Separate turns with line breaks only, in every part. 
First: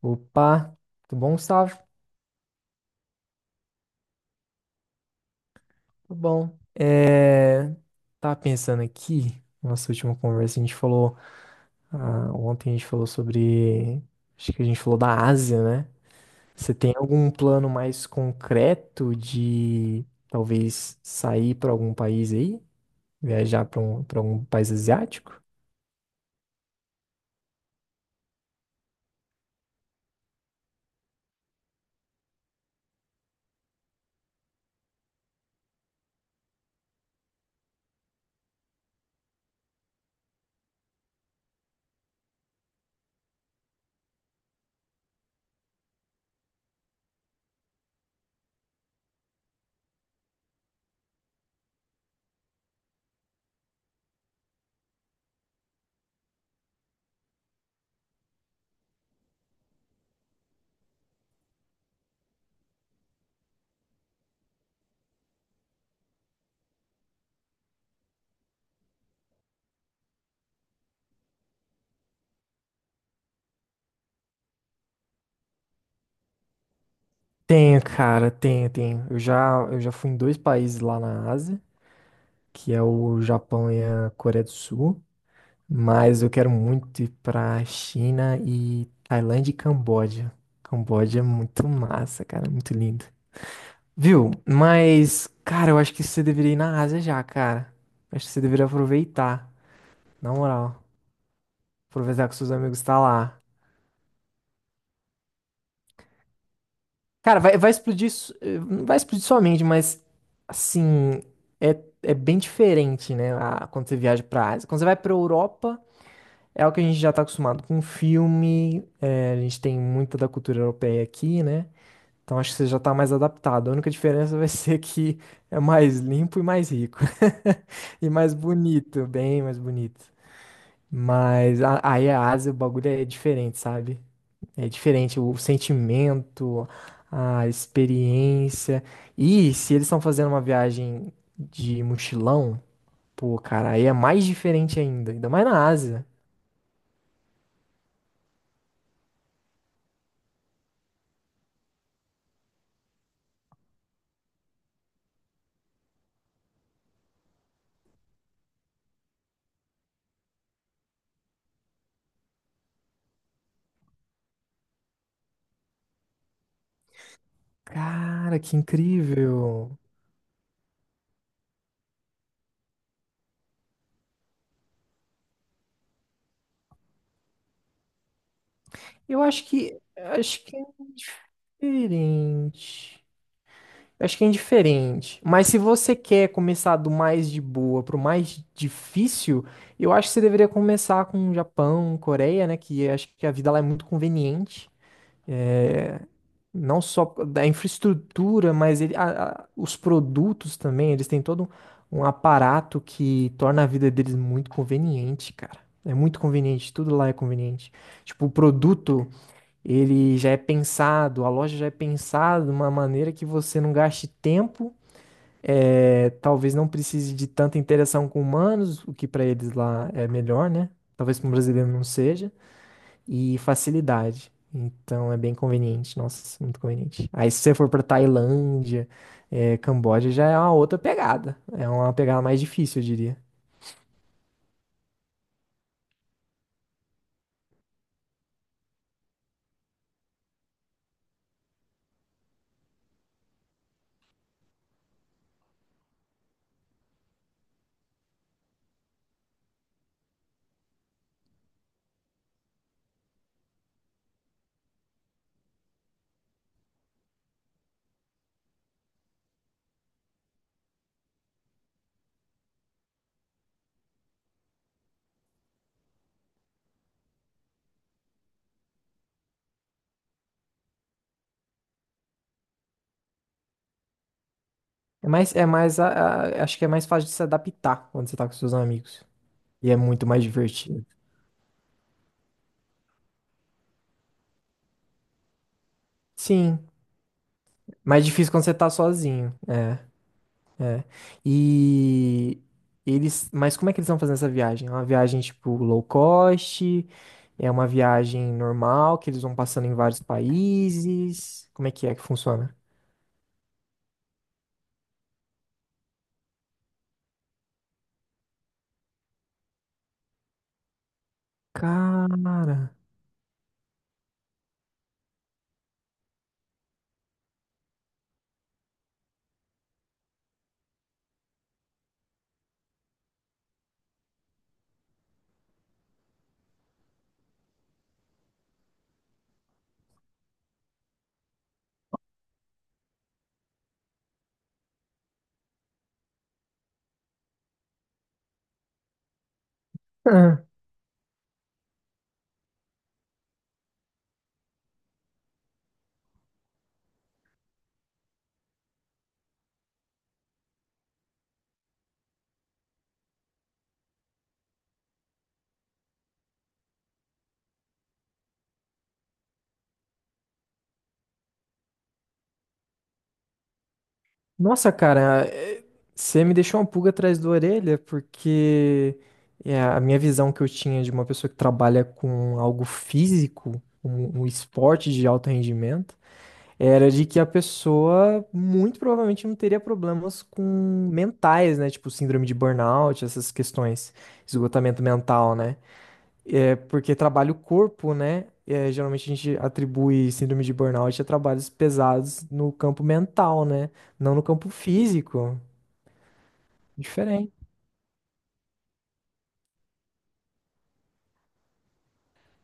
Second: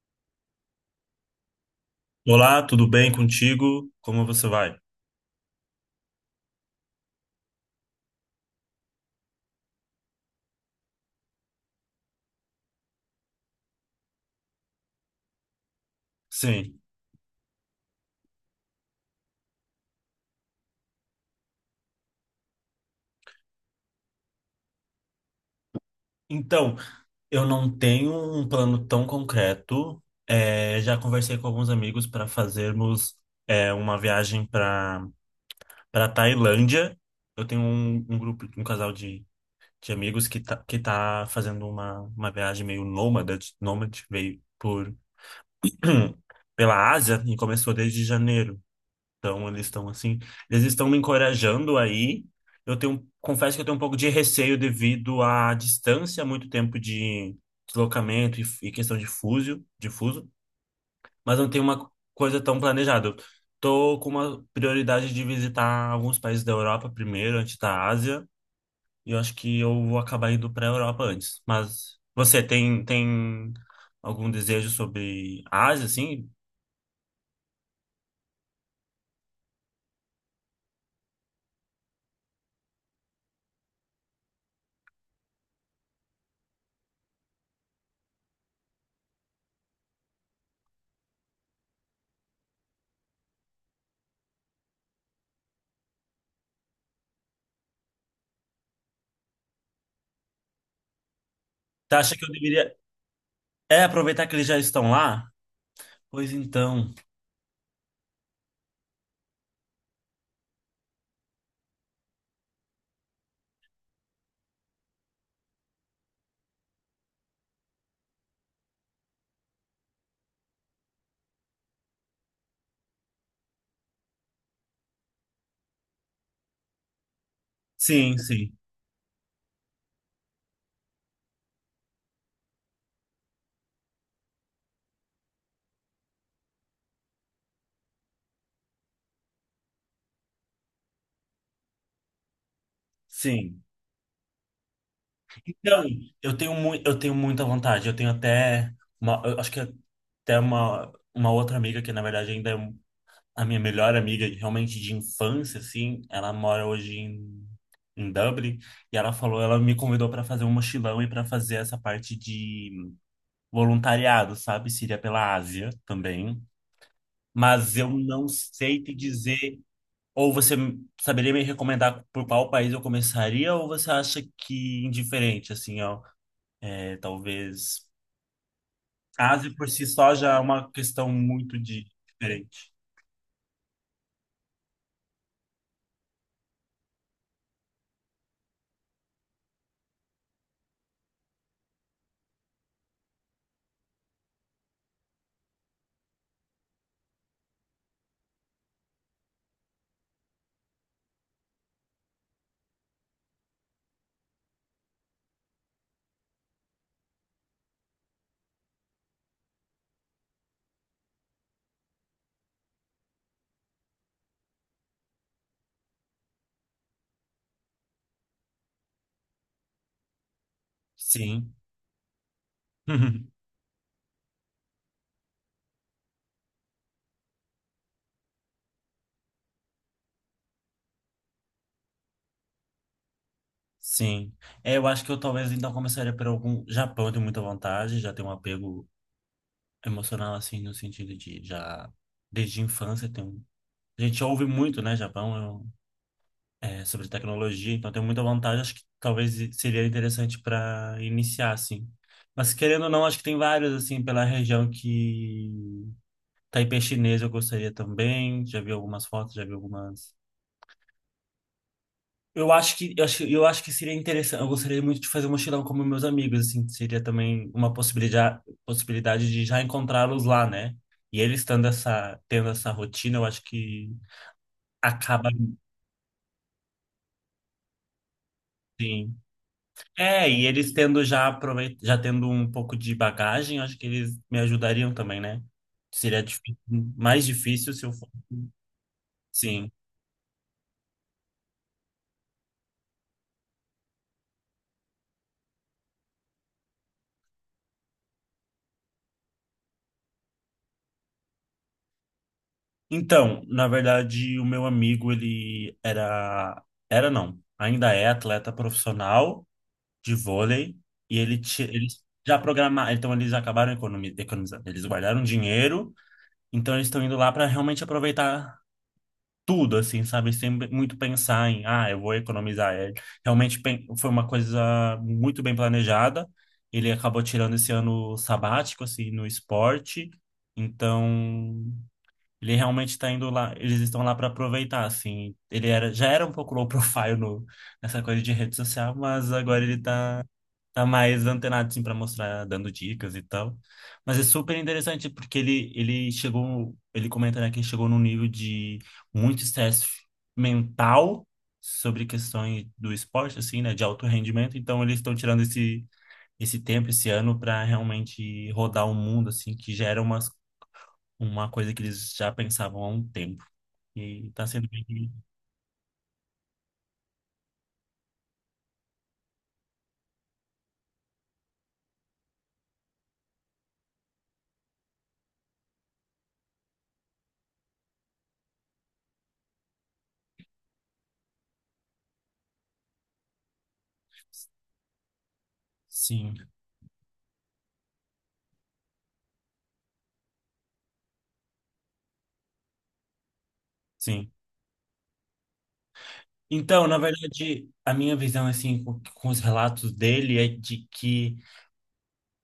Opa, tudo bom, Gustavo?
Olá, tudo bem contigo? Como você vai?
Tudo bom. Tava pensando aqui, nossa última conversa, a gente falou, ah, ontem a gente falou sobre, acho que a gente falou da Ásia, né? Você
Sim.
tem algum plano mais concreto de talvez sair para algum país aí? Viajar para algum país asiático?
Então, eu não tenho um plano tão concreto. É, já conversei com alguns amigos para fazermos uma viagem para Tailândia. Eu tenho um grupo, um casal de amigos que tá fazendo uma viagem meio nômade, nômade, veio por pela Ásia e começou desde janeiro. Então, eles estão assim, eles estão me encorajando aí. Eu tenho, confesso que eu tenho um pouco de receio devido à distância, muito tempo de deslocamento e questão de fuso, mas não tem uma coisa tão planejada. Eu tô com uma prioridade de visitar alguns países da Europa primeiro, antes da Ásia, e eu acho que eu vou acabar indo para a Europa antes. Mas você tem algum desejo sobre a Ásia, assim?
Tenho, cara, tenho, tenho. Eu já fui em dois países lá na Ásia, que é o Japão e a Coreia do Sul. Mas eu quero muito ir pra China e Tailândia e Camboja. Camboja é muito massa, cara, muito lindo. Viu? Mas, cara, eu acho que você deveria ir na Ásia já, cara. Eu acho que você deveria aproveitar, na moral.
Tá, acha que
Aproveitar
eu
que seus
deveria
amigos tá lá.
aproveitar que eles já estão lá? Pois então.
Cara, vai explodir, não vai explodir sua mente, mas, assim, é bem diferente, né, a- quando você viaja pra Ásia. Quando você vai pra Europa. É algo que a gente já está acostumado com filme, é, a gente tem muita da cultura europeia aqui, né? Então acho que você já está mais adaptado. A única diferença vai ser que é mais limpo e mais rico. E
Sim,
mais
sim,
bonito, bem mais bonito. Mas a- aí a Ásia, o bagulho é diferente, sabe? É diferente o sentimento, a experiência. E se eles estão fazendo uma viagem de mochilão, pô,
sim.
cara, aí é mais diferente ainda, ainda mais na
Então,
Ásia.
eu tenho muita vontade. Eu tenho até uma, eu acho que até uma outra amiga que na verdade a minha melhor amiga, realmente de infância, assim. Ela mora hoje em Dublin e ela me convidou para fazer um mochilão e para fazer essa parte de voluntariado, sabe? Seria pela Ásia também. Mas eu não
Cara, que
sei te dizer.
incrível.
Ou você saberia me recomendar por qual país eu começaria, ou você acha que indiferente, assim, ó, talvez
Eu
a Ásia por si só já é
acho que é
uma questão muito de diferente.
diferente. Acho que é indiferente. Mas se você quer começar do mais de boa pro mais difícil, eu acho que você deveria começar com Japão, Coreia, né? Que acho que a vida lá é muito conveniente. Não só da infraestrutura, mas ele, a- os produtos também, eles têm todo um, um aparato que torna a vida deles muito conveniente, cara. É muito conveniente, tudo lá é conveniente. Tipo, o produto, ele já é pensado, a loja já é pensada de uma maneira que você não gaste tempo, é, talvez não precise de tanta interação com humanos, o que pra eles lá é melhor, né? Talvez para um
Sim.
brasileiro não seja e facilidade. Então é bem conveniente, nossa, muito conveniente. Aí se você for pra Tailândia, Camboja já é uma outra pegada. É uma pegada mais difícil, eu diria.
Sim. É, eu acho que eu talvez então começaria por algum Japão, eu tenho muita vontade, já tenho um apego emocional assim no sentido de já desde a infância tem um. A gente ouve muito, né, Japão, é um sobre tecnologia, então tem muita vantagem. Acho que talvez seria interessante para iniciar, assim. Mas querendo ou não, acho que tem vários, assim, pela região que Taipei chinês eu gostaria também. Já vi algumas fotos, já vi algumas. Eu acho que seria interessante. Eu gostaria muito de fazer um mochilão como meus amigos, assim. Seria também uma possibilidade, possibilidade de já encontrá-los lá, né? E eles tendo essa rotina, eu acho que
É
acaba,
mais, é mais, a- acho que é mais fácil de se adaptar quando você tá com seus amigos.
assim.
E é muito mais
E eles
divertido.
tendo já tendo um pouco de bagagem, acho que eles me ajudariam também, né? Seria
Sim,
mais difícil se eu
mais
for.
difícil quando você tá sozinho.
Sim.
É. É. E eles, mas como é que eles estão fazendo essa viagem? É uma viagem tipo low cost? É uma viagem normal que eles vão passando em vários países? Como é que funciona?
Então, na verdade, o meu amigo, ele era não, ainda é atleta profissional de vôlei e eles já
Cara.
programaram, então eles acabaram economizando, eles guardaram dinheiro, então eles estão indo lá para realmente aproveitar tudo, assim, sabe? Sempre muito pensar em, ah, eu vou economizar. É, realmente foi uma coisa muito bem planejada. Ele acabou tirando esse ano sabático, assim, no esporte. Então, ele realmente está indo lá, eles estão lá para aproveitar, assim. Ele era, já era um pouco low profile no, nessa coisa de rede social, mas agora ele está
Ah,
tá mais antenado assim para mostrar, dando dicas e tal. Mas é super interessante porque ele chegou, ele comenta né, que ele chegou num nível de muito estresse mental sobre questões do esporte assim, né, de alto rendimento. Então eles estão tirando esse tempo esse ano para realmente rodar o mundo assim, que já era uma coisa que eles já pensavam há um tempo. E tá sendo
nossa,
bem.
cara, é, você me deixou uma pulga atrás da orelha porque é, a minha visão que eu tinha de uma pessoa que trabalha com algo físico, um esporte de alto rendimento era de que a pessoa muito provavelmente não teria problemas com mentais, né? Tipo síndrome de burnout, essas questões, esgotamento mental, né?
Sim,
É porque trabalha o corpo, né? É, geralmente a gente atribui síndrome de burnout a trabalhos pesados no campo mental, né? Não no
sim.
campo físico.
Então, na
Diferente.
verdade, a minha visão, assim, com os relatos dele é de que.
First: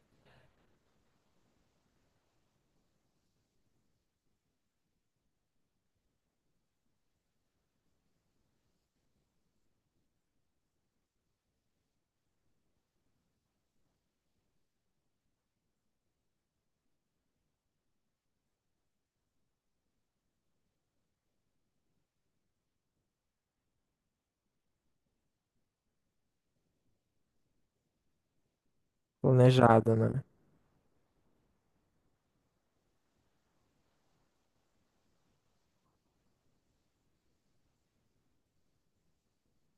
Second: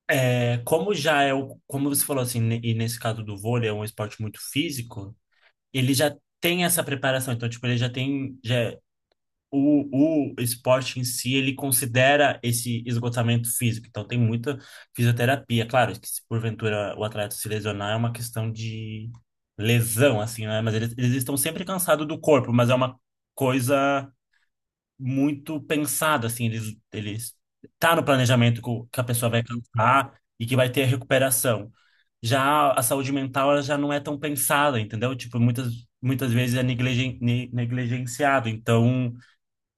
É, como já é como você falou assim, e nesse caso do vôlei é um esporte muito físico, ele já tem essa preparação, então tipo, ele já tem o esporte em si, ele considera esse esgotamento físico. Então tem muita fisioterapia, claro, que se porventura o atleta se lesionar é uma questão de lesão assim, né? Mas eles estão sempre cansados do corpo, mas é uma coisa muito pensado, assim, eles tá no planejamento que a pessoa vai
Planejado,
cansar
né?
e que vai ter recuperação. Já a saúde mental, ela já não é tão pensada, entendeu? Tipo, muitas vezes é negligenciado. Então,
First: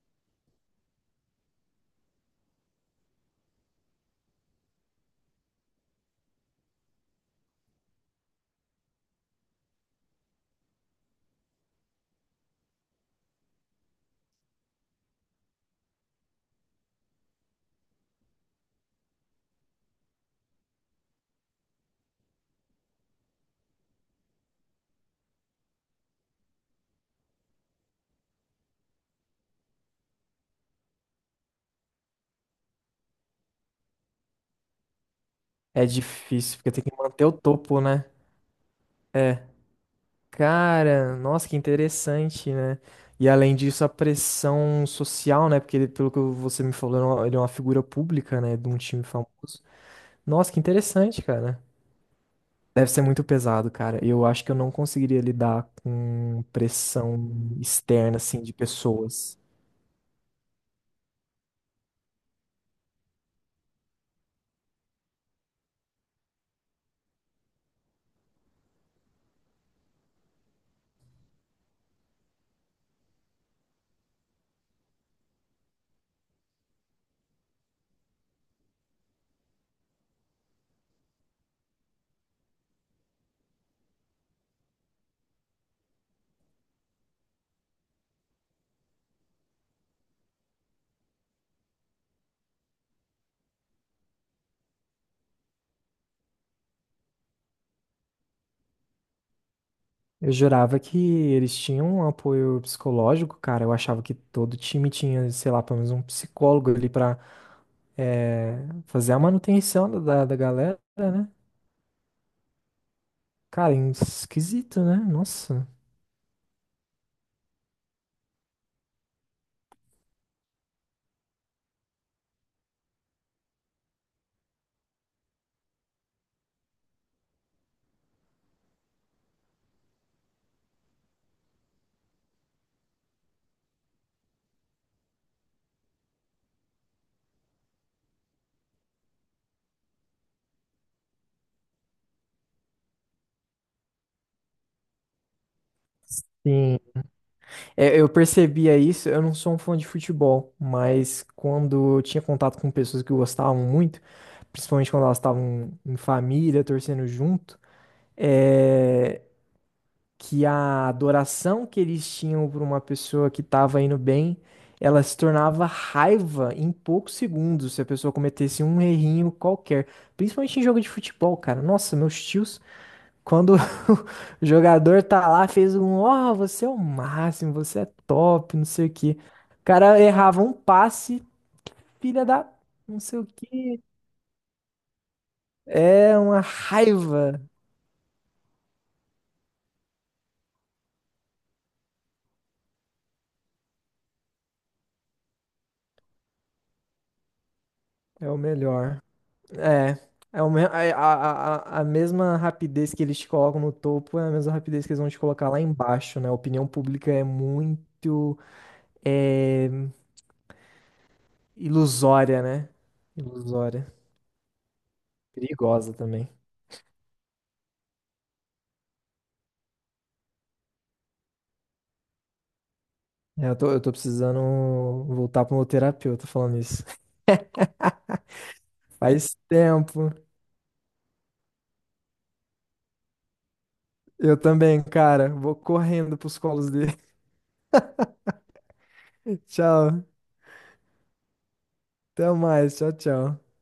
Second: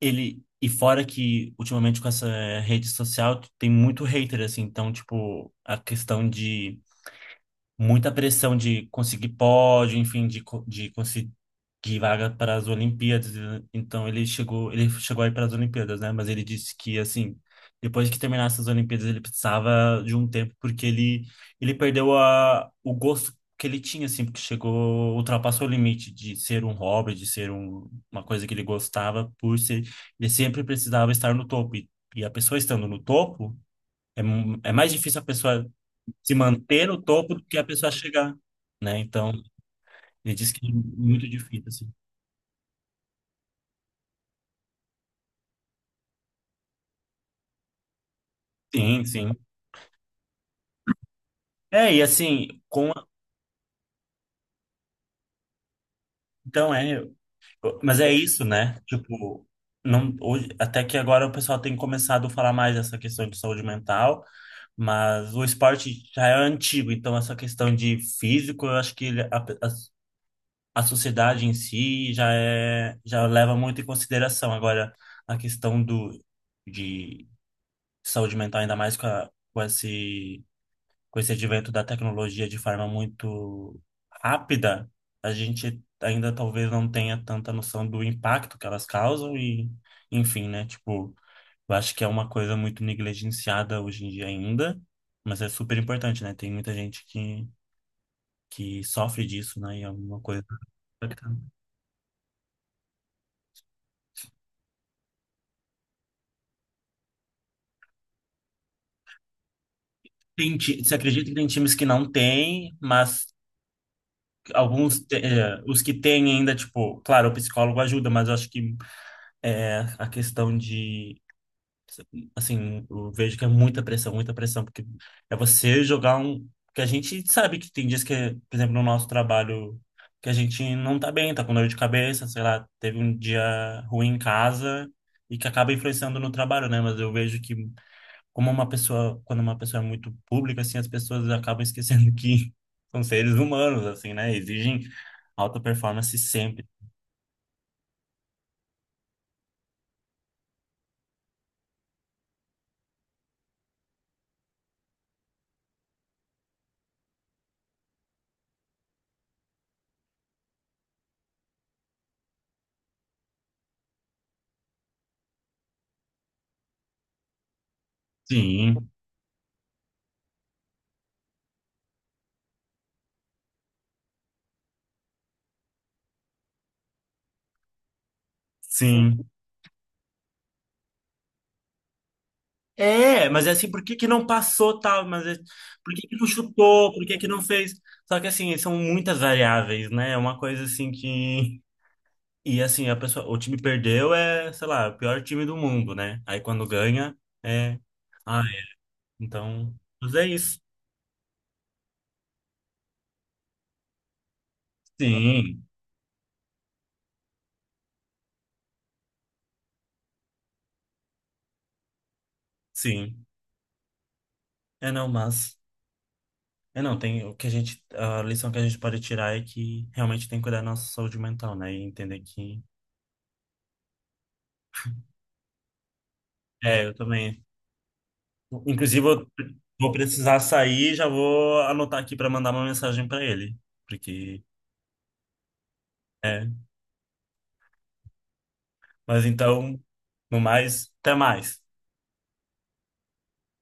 e fora que, ultimamente, com essa rede social, tem muito hater, assim. Então, tipo, a questão de muita pressão de conseguir pódio, enfim, de conseguir vaga para as Olimpíadas. Então ele chegou aí para as Olimpíadas, né? Mas ele disse que assim, depois que terminasse as Olimpíadas, ele precisava de um tempo porque ele perdeu o gosto que ele tinha assim, porque chegou, ultrapassou o limite de ser um hobby, de ser uma coisa que ele gostava por ser. Ele sempre precisava estar no topo. E a pessoa estando no topo, é mais difícil a pessoa
É
se
difícil, porque tem
manter
que
no
manter o
topo do que a
topo,
pessoa
né?
chegar, né? Então,
É.
ele disse que é
Cara,
muito
nossa, que
difícil, assim.
interessante, né? E além disso, a pressão social, né? Porque ele, pelo que você me falou, ele é uma figura pública, né? De um time
Sim, sim.
famoso. Nossa, que interessante, cara.
E assim,
Deve ser muito pesado, cara. Eu acho que eu não conseguiria lidar com
então
pressão
mas é
externa, assim,
isso,
de
né?
pessoas.
Tipo, não hoje, até que agora o pessoal tem começado a falar mais dessa questão de saúde mental, mas o esporte já é antigo, então essa questão de físico, eu acho que a sociedade em si já leva muito em consideração. Agora, a questão do de saúde mental, ainda mais com esse advento da tecnologia de forma muito rápida, a gente ainda talvez não tenha tanta noção do impacto que elas causam e, enfim, né? Tipo, eu acho que é uma coisa muito negligenciada hoje em dia ainda, mas é super importante, né? Tem muita gente que sofre disso, né? E é uma
Eu
coisa.
jurava que eles tinham um apoio psicológico, cara. Eu achava que todo time tinha, sei lá, pelo menos um psicólogo ali pra eh, fazer a manutenção da da
tem,
galera,
ti- você acredita
né?
que tem times que não tem, mas
Cara, esquisito, né? Nossa.
os que têm ainda, tipo, claro, o psicólogo ajuda, mas eu acho que é a questão de, assim, eu vejo que é muita pressão, porque é você jogar um, que a gente sabe que tem dias que, por exemplo, no nosso trabalho, que a gente não tá bem, tá com dor de cabeça, sei lá, teve um dia ruim em casa e que acaba influenciando no trabalho, né? Mas eu vejo que quando uma pessoa é muito pública, assim, as pessoas acabam esquecendo que são seres humanos, assim, né? Exigem alta performance sempre.
Sim. É, eu percebia isso, eu não sou um fã de futebol, mas quando eu tinha contato com pessoas que gostavam muito, principalmente quando elas estavam em família, torcendo junto, é, que a adoração que eles tinham por uma pessoa que estava indo bem, ela se tornava raiva em poucos segundos se a pessoa cometesse um
Sim,
errinho qualquer, principalmente em jogo de futebol, cara. Nossa, meus tios. Quando o jogador tá lá, fez um, ó, você é o máximo, você é top, não sei o quê.
sim.
O cara errava um passe, filha da, não sei o
É, mas é assim,
quê.
por que que não passou tal? Mas é- por que que
É
não
uma
chutou? Por que que
raiva,
não fez? Só que assim, são muitas variáveis, né? É uma coisa assim que. E assim, a pessoa, o time perdeu sei lá, o pior time do mundo, né? Aí quando ganha, é.
é o
Ai,
melhor.
então.
É,
Mas é isso.
a, a mesma rapidez que eles te colocam no topo, é a mesma rapidez que eles vão te colocar lá
Sim,
embaixo, né? A opinião pública é muito é, ilusória, né?
sim.
Ilusória.
É não, mas.
Perigosa também.
É não, tem o que a gente. A lição que a gente pode tirar é que realmente tem que cuidar da nossa saúde mental, né? E entender que.
É, eu tô precisando voltar pro meu terapeuta falando isso.
É, eu também. Inclusive, eu
Faz
vou
tempo.
precisar sair, já vou anotar aqui para mandar uma mensagem para ele,
Eu
porque
também, cara. Vou correndo pros
é.
colos dele.
Mas então,
Tchau.
no mais, até mais.
Até mais. Tchau, tchau.